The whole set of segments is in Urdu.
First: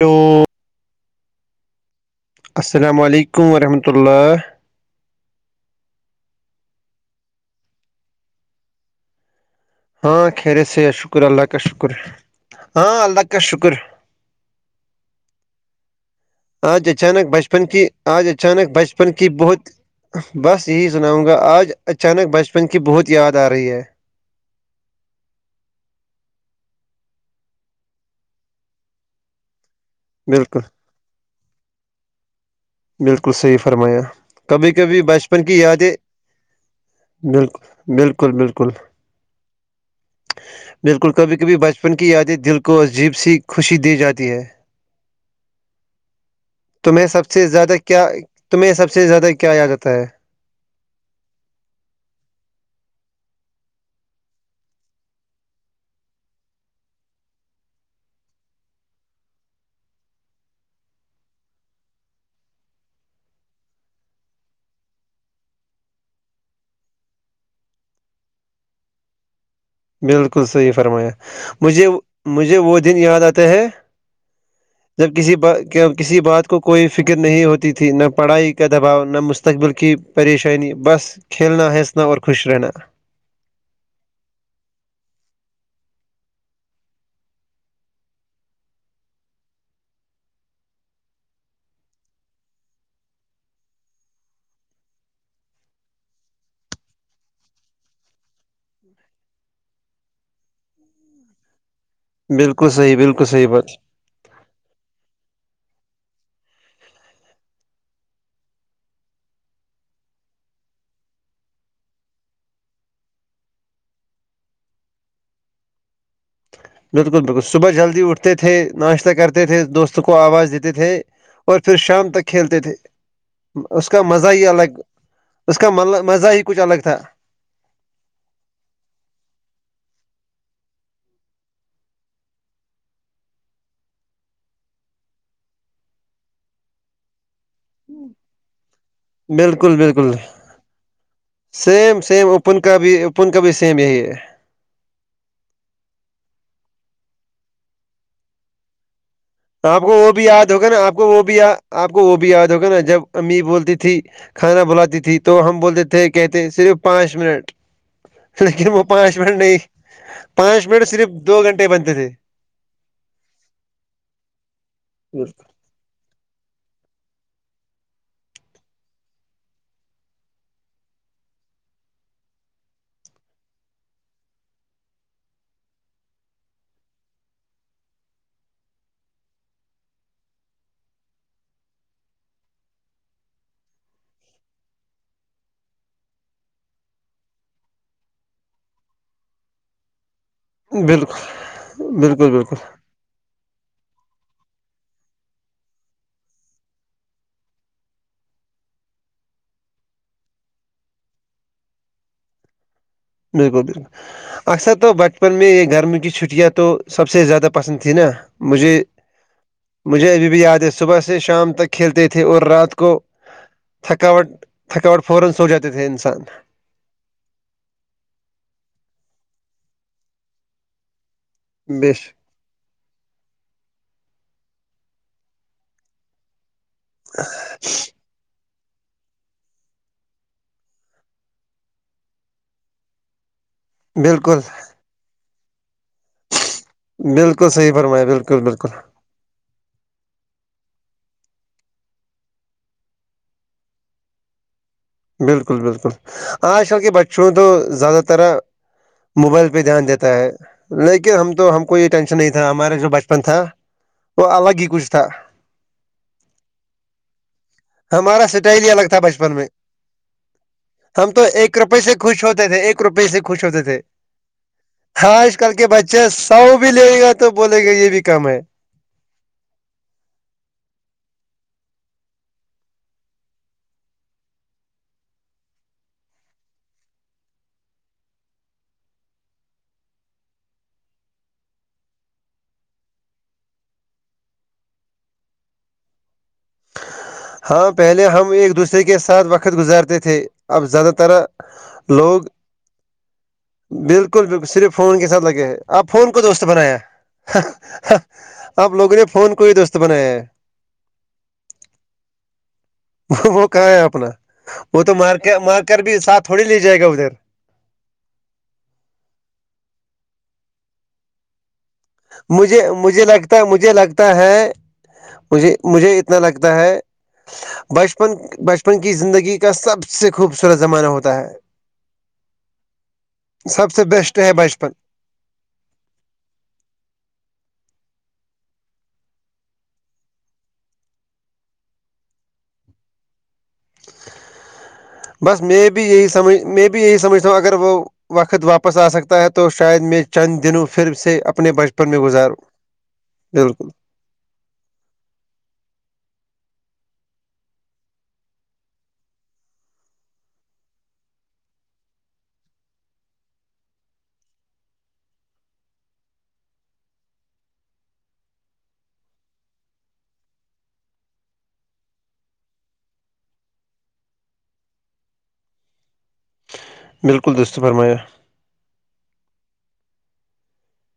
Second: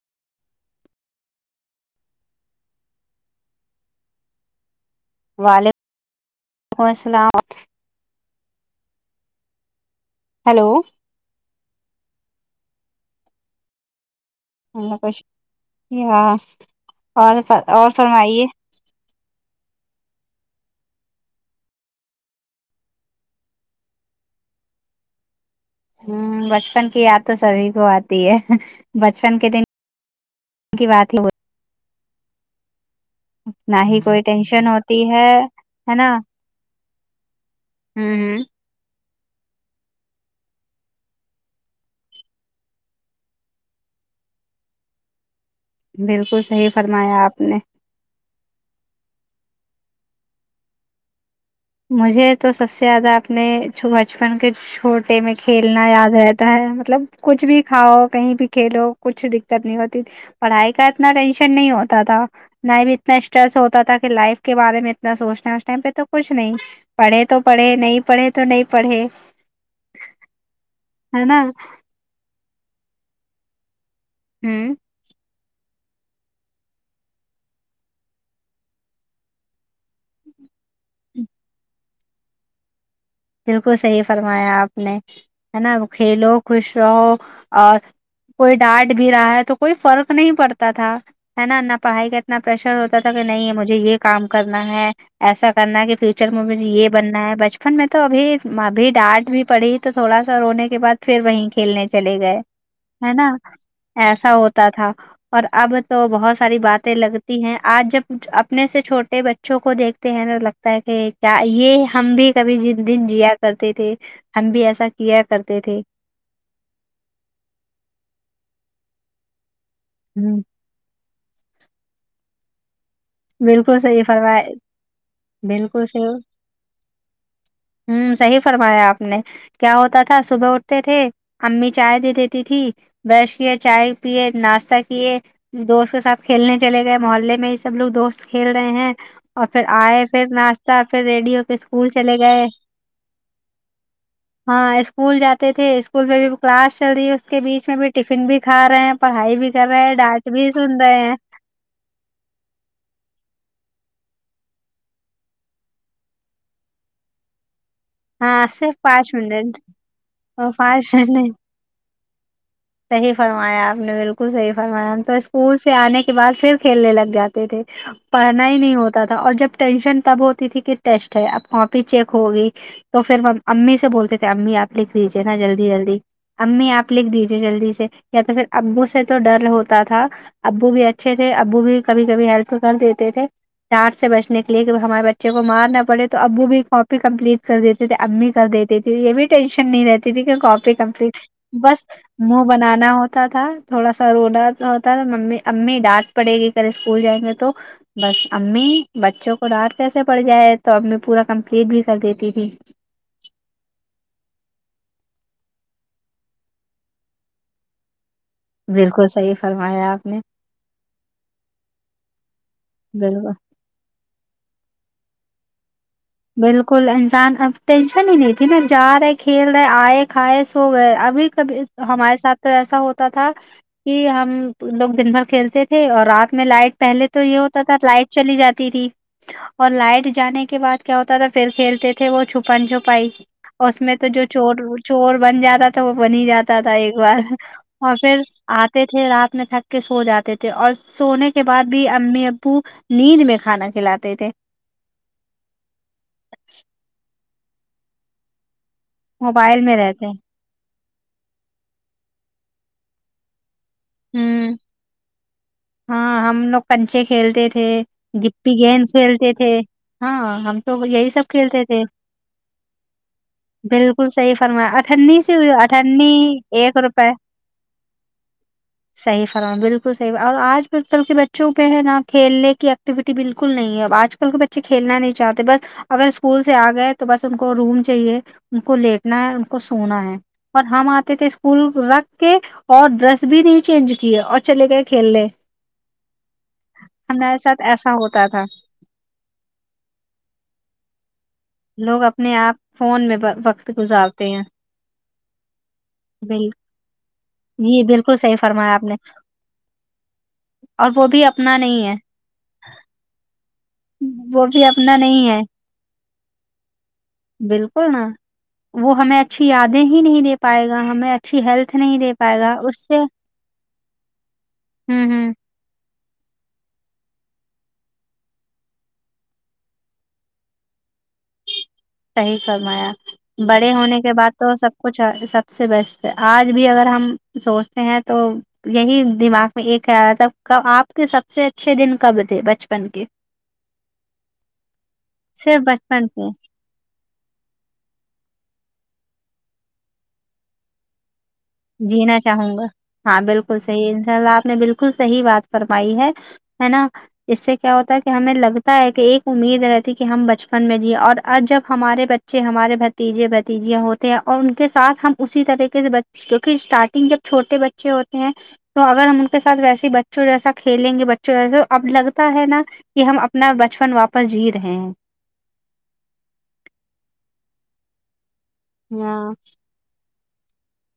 دو السلام علیکم ورحمۃ اللہ وعلیکم وعلیکم السلامم ہاں خیر ہیلو سے شکر اللہ کا شکر ہاں اللہ کا شکر اللہ کچھ یا آج اچانک بچپن کی آج اچانک بچ بچپن کی بہت بس یہی سناؤں گا آج اچانک بچپن کی بہت یاد آہی ہے ہوں بچپن کی یاد تو سبھی کو آتی ہے بچپن کے دن بالکل بات ہی ہو بالکل صحیح نہ ہی فرمایا کوئی ٹینشن کبھی کبھی ہوتی ہے بچپن کی یادیں ہے نا بالکل بالکل ہوں بالکل بالکل کبھی کبھی بچپن کی یادیں دل کو عجیب سی خوشی دی جاتی ہے بالکل صحیح تمہیں فرمایا سب آپ سے نے زیادہ کیا تمہیں سب سے زیادہ کیا یاداتتا ہے مجھے تو سب سے زیادہ اپنے بچپن کے چھوٹے میں کھیلنا یاد رہتا ہے مطلب کچھ بھی کھاؤ کہیں بھی کھیلو کچھ دقت نہیں ہوتی تھی پڑھائی کا اتنا ٹینشن نہیں ہوتا تھا میں بھی اتنا اسٹریس ہوتا تھا کہ لائف کے بارے میں اتنا سوچنا ہے اس ٹائم پہ تو کچھ نہیں پڑھے تو پڑھے نہیں پڑھے تو نہیں پڑھے بالکل صحیح فرمایا ہے نا مجھے مجھے وہ دن یاد آتا ہے ہوں جب کسی کسی بات کو کوئی فکر نہیں ہوتی تھی نہ پڑھائی کا دباؤ نہ مستقبل کی پریشانی بس ہ کھیلنا ہنسنا اور خوش رہنا بالکل صحیح فرمایا آپ نے ہے نا کھیلو خوش رہو اور کوئی ڈانٹ بھی رہا ہے تو کوئی فرق نہیں پڑتا تھا ہے نا نہ پڑھائی کا اتنا پریشر ہوتا تھا کہ نہیں مجھے یہ کام کرنا ہے ایسا کرنا ہے کہ فیوچر میں مجھے یہ بننا ہے بچپن میں تو تو ابھی ابھی ڈانٹ بھی پڑی تو تھوڑا سا رونے کے بعد پھر وہیں کھیلنے چلے گئے بالکل صحیح ہے بالکل نا صحیح بات ایسا ہوتا تھا اور اب تو بہت ساری باتیں لگتی ہیں آج جب اپنے سے چھوٹے بچوں کو دیکھتے ہیں تو لگ کہ کیا یہ ہم بھی کبھی دن جیا کرتے تھے ہم بھی ایسا کیا کرتے تھے بالکل بالکل صبح جلدی اٹھتے تھے ناشتہ کرتے تھے دوستوں کو ہ آواز دیتے تھے اور پھر شام تک کھیلتے تھے بالکل اس کا صحیح مزہ فرمایا ہی الگ اس کا بالکل مزہ ہی کچھ الگ تھا ہوں صحیح فرمایا آپ نے کیا ہوتا تھا صبح اٹھتے تھے امی چائے د دیتی تھی برش کیے چائے پیے ناشتہ کیے دوست کے ساتھ کھیلنے چلے گئے محلے میں ہی سب لوگ دوست کھیل رہے ہیں اور پھر بالکل آئے بالکل پھر ناشہ پھر ریڈی ہو کے اسکول سیم چلے سیم گئے اوپن کا بھی اوپن کا بھی سیم یہی ہے ہاں اسکول جاتے تھے اسکول میں بھی کلاس چل رہی ہے اس کے بیچ میں بھی ٹفن بھی کھا رہے ہیں پڑھائی بھی کر آپ رہے کو ہیں وہ بھی ڈانٹ یاد ہوگا نا سن آپ رہے کو ہیں وہ بھییا آپ کو وہ بھی یاد ہوگا نا جب امی بولتی تھی کھانا بلاتی تھی تو ہم بولتے تھے کہتے صرف پانچ منٹ لیکن وہ پانچ منٹ نہیں پانچ منٹ صرف دو گھنٹے بنتے تھے صحیح فرمایا آپ نے بالکل صحیح فرمایا ہم تو اسکولس سے آنے کے بعد پھر کھیلنے لگ جاتے تھے پڑھنا ہی نہیں ہوتا تھا اور جب ٹینشن تب ہوتی تھی کہ ٹیسٹ ہے اب کاپی چیک ہوگی تو پھر امی سے بولتے تھے امی آپ لکھ لیجیے نا جلدی جلدی امی آپ لکھ دیجیے جلدی سے یا تو پھر ابو سے تو ڈر ہوتا تھا ابو بھی اچھے تھے ابو بھی کبھی کبھی ہیلپ کر دیتے تھے ڈاٹ سے بچنے کے لیے ہمارے بچے کو مارنا پڑے تو ابو بھی کاپی کمپلیٹ کر دیتے امی کر دیتے تے یہ بھی ٹینشن نہیں رہتی کاپی کمپلیٹ بالکل بس بالکل منہ بالکل بنانا ہوتا تھا تھوڑا سا رونہ ہوتا ممی امی ڈانٹ پڑے گی کل اسکول جائیں گے تو بس امی بچوں کو ڈانٹ کیسے پڑ جائے تو امی پورا کمپلیٹ بھی کر دیتی تھی بالکل بالکل اکثر تو بچ بچپن میں یہ گرم کی چھٹیاں تو سب سے زیادہ پسند تھیں نا مجھے بالکل صحی مجھے ابھی بھی یاد ہے صبح سے شام تک کھیلتے تھے اور رات کو بالکل تھکاوٹ تھکاوٹ فورا سو جاتے تھے انسان بالکل انسان اب ٹینشن ہی نہیں تھی نا جا رہے کھیل رہے آئے کھائے سو گئے ابھی تب بش ہمارے ساتھ تو ایسا ہوتا تھا کہ ہم لوگ دن بھر کھیلتے تھے اور رات میں لائٹ پہلے تو یہ ہوتا تھا لائٹ چلی جاتی تھی اور لائٹ جانے کے بعد کیا ہوتا تھا پھر کھیلتے تھے وہ چھپن چھپائی اس میں تو جو بالکل چور چور بن جاتا تھا تو وہ بن ہی جاتا تھا ایک بار بالکل صحیح اور فرمایا پھر بالکل بالکل آتے تھے رات میں تھک کے سو جاتے تھے اور سونے کے بعد بھی امی ابو نیند میں کھانا کھلاتے تھے بالکل بالکل آج کل کے بچوں تو زیادہ ترح موبائل پہ میں دھیان رہتے دیتا ہیں۔ ہے لیکن ہم تو ہم کو یہ ٹینشن نہیں تھا ہمارا جو بچپن تھا وہ ہوں الگ ہی کچھ تھا ہاں ہم لوگ کنچے کھیلتے تھے ہمارا گیپی اسٹائل ہی الگ گیند تھا کھیلتے بچپن میں تھے ہاں ہم تو یہی ہم سب ایک کھیلتے روپئے تھے سے خوش ہوتے تھے ایک روپئے سے خوش ہوتے تھے بل کل صحیح فرمایا اٹھنی آج سی بھی کل کے اٹھنی بچے سو بھی ایک لے روپئے گا تو بولے گا یہ بھی کم ہے صح فرام بالکل صح اور آج کل کل کے بچوں پہ ہے نا کھیلنے کی ایکٹیویٹی بالکل نہیں ہے اب آج کل کے بچ چ کھیلنا نہیں چاہتے بس اگر اسکول سے آ گئے تو بس ان کو روم چاہیے ان کو لیٹنا ہے ان کو سونا ہے اور ہم آتے تھے اسکول رکھ کے اور ڈریس بھی نہیں چینج کی اور چلے گئے کھیل لے ہمارے ساتھ ہاں ایسا پہلے ہوتا ہم تھا ایک دوسرے کے ساتھ وقت گزارتے تھے اب زیادہ تر لوگ اپنے آپ فون میں ب- وقت بالکل گزارتے ہیں بالکل صرف فون کے ساتھ لگے آپ فون کو دوست بال بنایا جی بالکل صحیح آپ فرمایا لوگوں نے فون کو ہی دوست بنایا ہے اور وہ بھی اپنا نہیں ہے وہ کہاں ہے اپنا بھی وہ تو اپنا مار نہیں ہے مار کر بھی ساتھ تھوڑی ل جائے گا ادھر بالکل نا وہ ہمیں اچھی یادیں ہی نہیں دے پائے گا ہمیں اس ہیلت نہیں دے پائے گا مجھے اس سے مجھے لگتا مجھے لگتا ہے ہوں ہوں مھ مجھے اتنا لگتا ہے بچپن بچپن کی زندگی کا سب سے خوبصورت زمانہ ہوتا ہے صحیح فرمایا سب بڑے سے ہونے کے بیسٹ بعد ہے تو بچپن سب کچھ سب سے بیسٹ آج بھی اگر ہم سوچتے ہیں تو یہی دماغ میں ایک ہےب آپ کے سب سے اچھے دن کب تھے بچپن کے بس صرف میں بھی یہی بچپن کے سمجھ میں بھی یہی سمجھتا ہوں اگر وہ وقت واپس آ سکتا ہے تو شاید میں چند دنوں پھر سے اپ جینا چاہوں گا ہاں بالکل صحیح ان شاء اللہ آپ نے بالکل صحیح بات فرمائی ہے ہے نا ج سے کیا ہوتا ہے کہ ہمیں لگتا ہے کہ ایک امید رہتی کہ ہم بچپن میں جیے اور آج جب ہمارے بچے بچے ہمارے بھتیجے بھتیجیا ہوتے ہیں اور ان کے ساتھ ہم اسی طریقے سے ب کیونکہ اسٹارٹنگ جب چھوٹے بچے ہوتے ہیں تو اگر ہم ان کے ساتھ ویسے بچوں جیسا کھیلیں گے بچوں جیسے تو اب لگتا ہے نا کہ ہم اپنا بچپن واپس جی رہے ہیں بالکل دوستو فرمایا ہیا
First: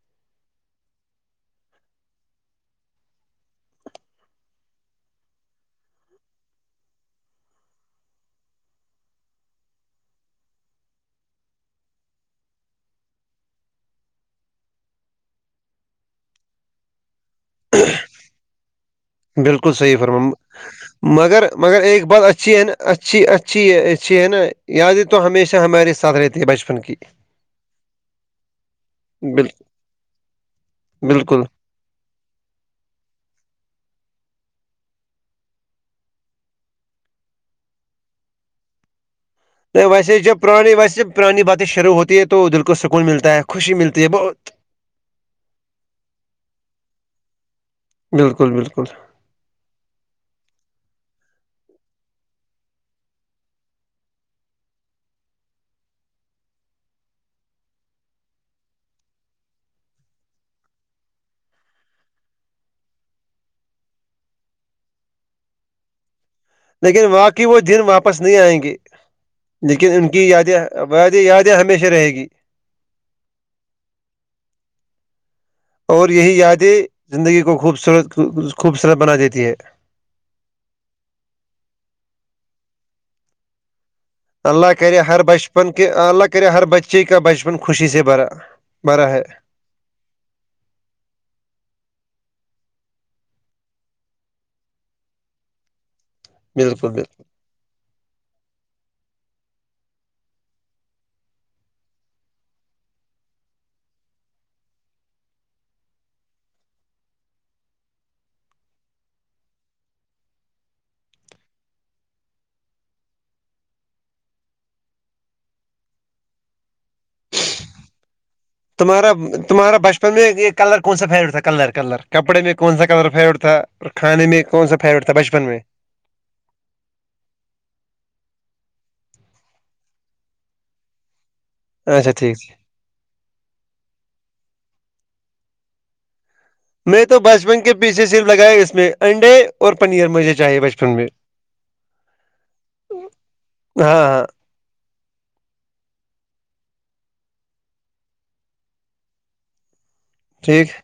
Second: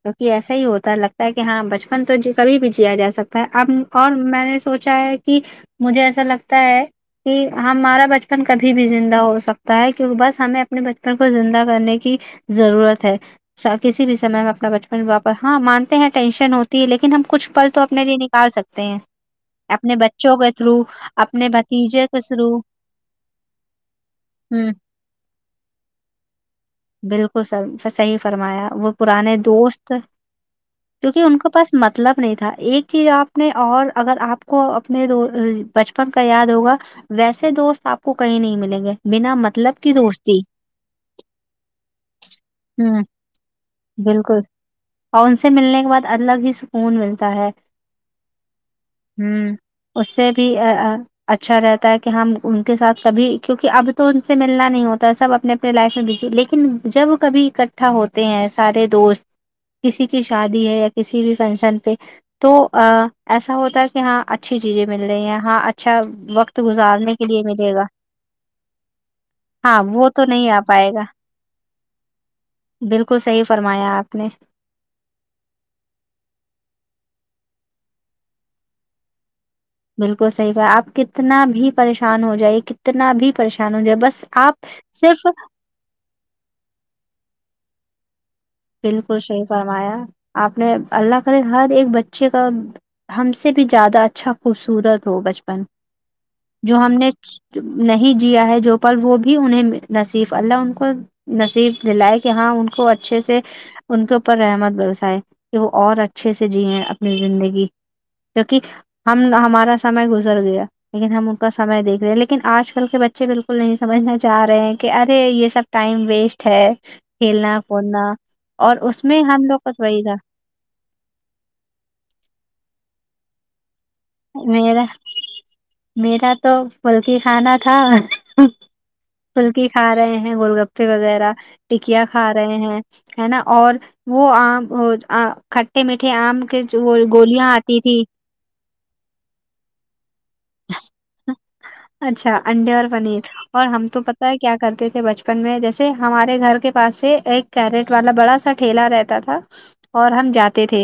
کیکہ ایسا ہی ہوتا لگتا ہے کہ ہاں بچپن تو کبھی بھی جیا جا سکتا ہے اب اور میں نے سوچ اا کہ مجھے ایسا لگتا ہے کہ ہمارا بچپن کبھی بھی زندہ ہو سکتا ہے کیونکہ بس ہمیں اپنے بچپن کو زندہ کرنے کی ضرورت ہے کسی بھی سمے میں اپنا بچپن واپس ہاں مانتے ہیں ٹینشن ہوتی ہے لیکن ہم کچھ پل تو اپنے لیے نکال سکتے ہیں بالکل اپنے صحیح فرمان بچوں کے تھرو مگر اپنے مگر ایک بھتیجے کے بات اچھی تھرو ہے اچھی ا اچھی ہے اچھی ہے نا ہ یادیں تو ہمیشہ ہمارے ساتھ رہتی ہے بچپن کی بالکل صحیح فرمایا وہ پرانے بال دوست کیونکہ ان بالکل کو پاس مطلب نہیں تھا ایک چیز آپ نے اور اگر آپ کو اپنے بچپن کا یاد ہوگا ویسے دوست آپ کو کہیں نہیں ملیں گے بنا مت ویسے جب پرانی ویسے پرانی باتیں شروع ہوتی ہے تو دل کو ہوں سکون ملتا ہے خوشی ملتی ہے بہت بالکل اور ان سے ملنے کے بعد الگ ہی سکون ملتا ہے بالکل بالکل ہوں اس سے بھی اچھا رہتا ہے کہ ہم ان کے ساتھ کبھی کیونکہ اب تو ان سے ملنا نہیں ہوتا ہے سب اپنے اپ لائف میں بزی لیکن جب کبھی اکٹھا ہوتے ہیں سارے دوست کسی کی شادی ہے یا کسی بھی فنکشن پہ تو ایسا ہوتا ہے کہ ہاں اچھی چیزیں مل رہی ہیں ہاں اچھا وقت لیکن گزارنے کے لیے واقی وہ ملے دن گا واپس نہیں آئیں گے ہاں لیکن ان وہ کی تو نہیں آ پائے گا یادیںدیں یادیں ہمیشہ رہے گی بالکل صحیح فرمایا آپ نے اور یہی یادیں زندگی کو خوبصورت خوبصورت بنا دیتی ہے بالکل صحیح با آپ کتنا بھی پریشان ہو جائی کتنا بھی پریشان ہو جائے بس آپ اللہ کرے ہر صرف بچپن کے اللہ کرے ہر بچے کا بچپن خوشی سے بھرا بھرا بالکل ہے صحیح فرمایا آپ نے اللہ کرے ہر ایک بچے کا ہم سے بھی زیادہ اچھا خوبصورت ہو بچپن جو بالکل ہم بالکل نے نہیں جیا ہے جو پر وہ بھی انہیں نصیف اللہ ان کو نصیب دلائے کہ ہاں ان کو اچھے سے ان کے اوپر رحمت برسائے کہ وہ اور اچھے سے جییں اپنی زندگی کیونک ہم ہمارا سمے گزر گیا لیکن ہم ان کا سمئے دیکھ رہے ہیں لیکن آج کل کے بچے بالکل نہیں سمجھنے جاہ رہے ہیں کہ ارے یہ سب ٹائم ویسٹ ہے کھیلنا کودنا اور اس تمہارا میں ہم لوگ کو تمہارا تو وہی بچپن تھا میں ایک کلر کون سا فیوریٹ تھا کلر کلر کپڑے میں کون سا کلر فیوریٹ تھا اور کھانے میں کون سا میرا فیوریٹ تھا بچپن میں میرا تو پھلکی خانا تھا پھلکی کھا رہے ہیں گول گپے وغیرہ ٹکیا اچھا کھا ٹھیک ٹھیک، رہے ہیں ہے نا اور وہ آم کھٹے میٹھے آم کے جو وہ میں تو گولیاں بچپن کے آتی تھی پیچھے سف لگایا اس میں انڈے اور پنیر مجھے چاہیے بچپن میں اچھا انڈے اور پنیر اور ہم ہاں تو ہاں پتہ ہے کیا کرتے تھے بچپن میں جیسے ہمارے گھر کے پاس سے ایک کیرٹ والا بڑا سا ٹھیلا رہتا تھا اور ہم جاتے ٹھیک تھے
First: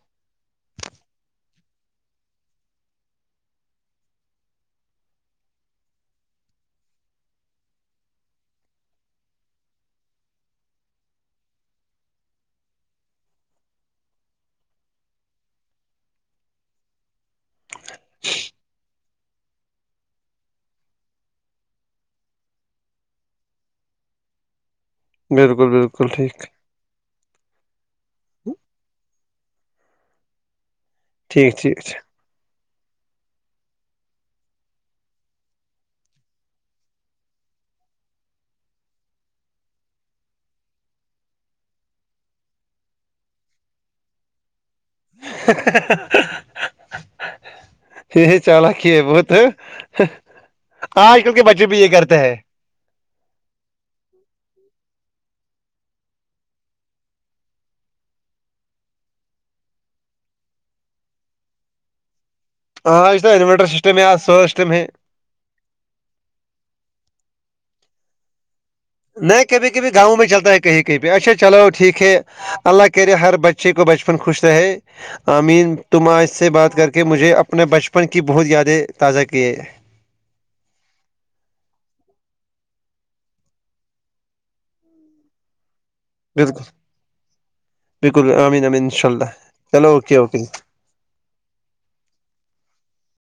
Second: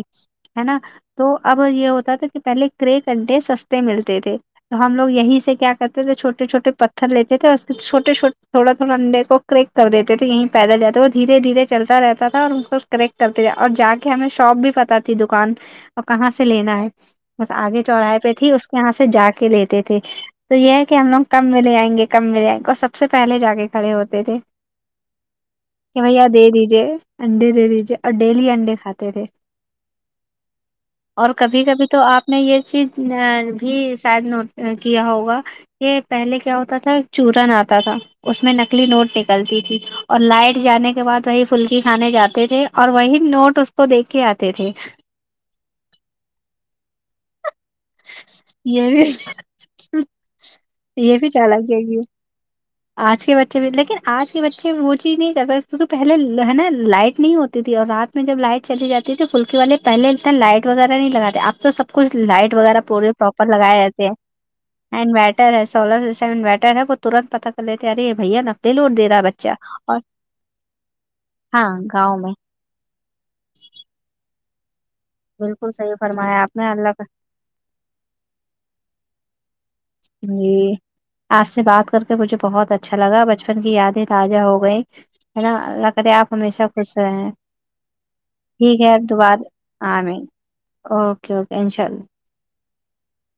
ہے نا تو اب یہ ہوتا تھا کہ پہلے کرے انڈے سستے ملتے تھے تو ہم لگ یہیں سے کیا کرتے تھے چھوٹے چھٹے پتھر لیتے تھے اس چھوٹے چھٹے تھوڑا تھوڑا انڈے کو کریک کر دیتے تھے یہیں پیدل جاتے وہ دھیرے دھیرے چلتا رہتا تھا اور اس کو کریک کرتے اور جا کے ہمیں شاپ بھی پتا ت دکان اور کہاں سے لینا ہے بس آگے چوراہے پہ تھی اس کے یہاں سے جا کے کے لیتے تھے تو یہ ہے کہ ہم لوگ کم م لے جائیں گے کم مے جائیں گے اور سب سے پہلے جا کے کھڑے ہوتے تھے بالکل کہ بالکل بھیا ٹھیک دے دیجیے انڈے دے دیجے اور ڈیلی انڈے کھاتے تھے اور ٹھیک کبھی ٹھیک کبھی تو آپ نے یہ چیز بھی شاید نوٹ کیا ہوگا یہ پہلے کیا ہوتا تھا چورن آتا تھا اس میں نکلی نوٹ نکلتی تھی اور لائٹ جانے کے بعد وہی پھلکی کھانے جاتے تھے اور وہی نوٹ اس کو دیک کے آتے تھے [unintelligible] یہ چالک یہ ہے بت بھی آج کل کے بچے بھی یہ کرتے ہے آج کے بچے بھی لیکن آج کے بچے وہ چیز نہیں کر پ کیونکہ پہلے ہے نا لائٹ نہیں ہوتی تھی اور رات میں جب لائٹ چلی جاتی تو پلک والے پہے اتنا لائٹ وغیرہ نہیں لگاتے آپ تو سب کچھ لائٹ وغیرہ پورے آج تو پراپر انورٹر لگائے سسٹم ہے جاتے ہیں آج سولر سسٹم ہے ر ہے سولر سسٹم انورٹر ہے وہ ترت پتتا کر لیتے ارے بھیا نا نہیں کبھی کبھی گاؤں میں چلتا ہے کہیں کہیں بھی اچھا چلو ہاں ٹھیک ہے گاؤں میں اللہ کہ رہے ہر بچے کو بچپن خوش رہے بالکل آمین صحیح تم آج فرمایا سے آپ نے بات کر اللہ کے کا مجھے اپنے بچپن کی بہت یادیں تازہ کیے جی [unintelligible] آپ سے بات کر کے مجھے بہت اچھا لگا بچپن کی یادیں تازہ ہو گئی ہے نا ارے آپ بالکل ہمیشہ خوش رہے ہیں بالکل آمین ٹھیک آمین ہے انشاء اب اللہ دوبار چلو آ اوکے میں اوکے اوکے اوکے انشاء اللہ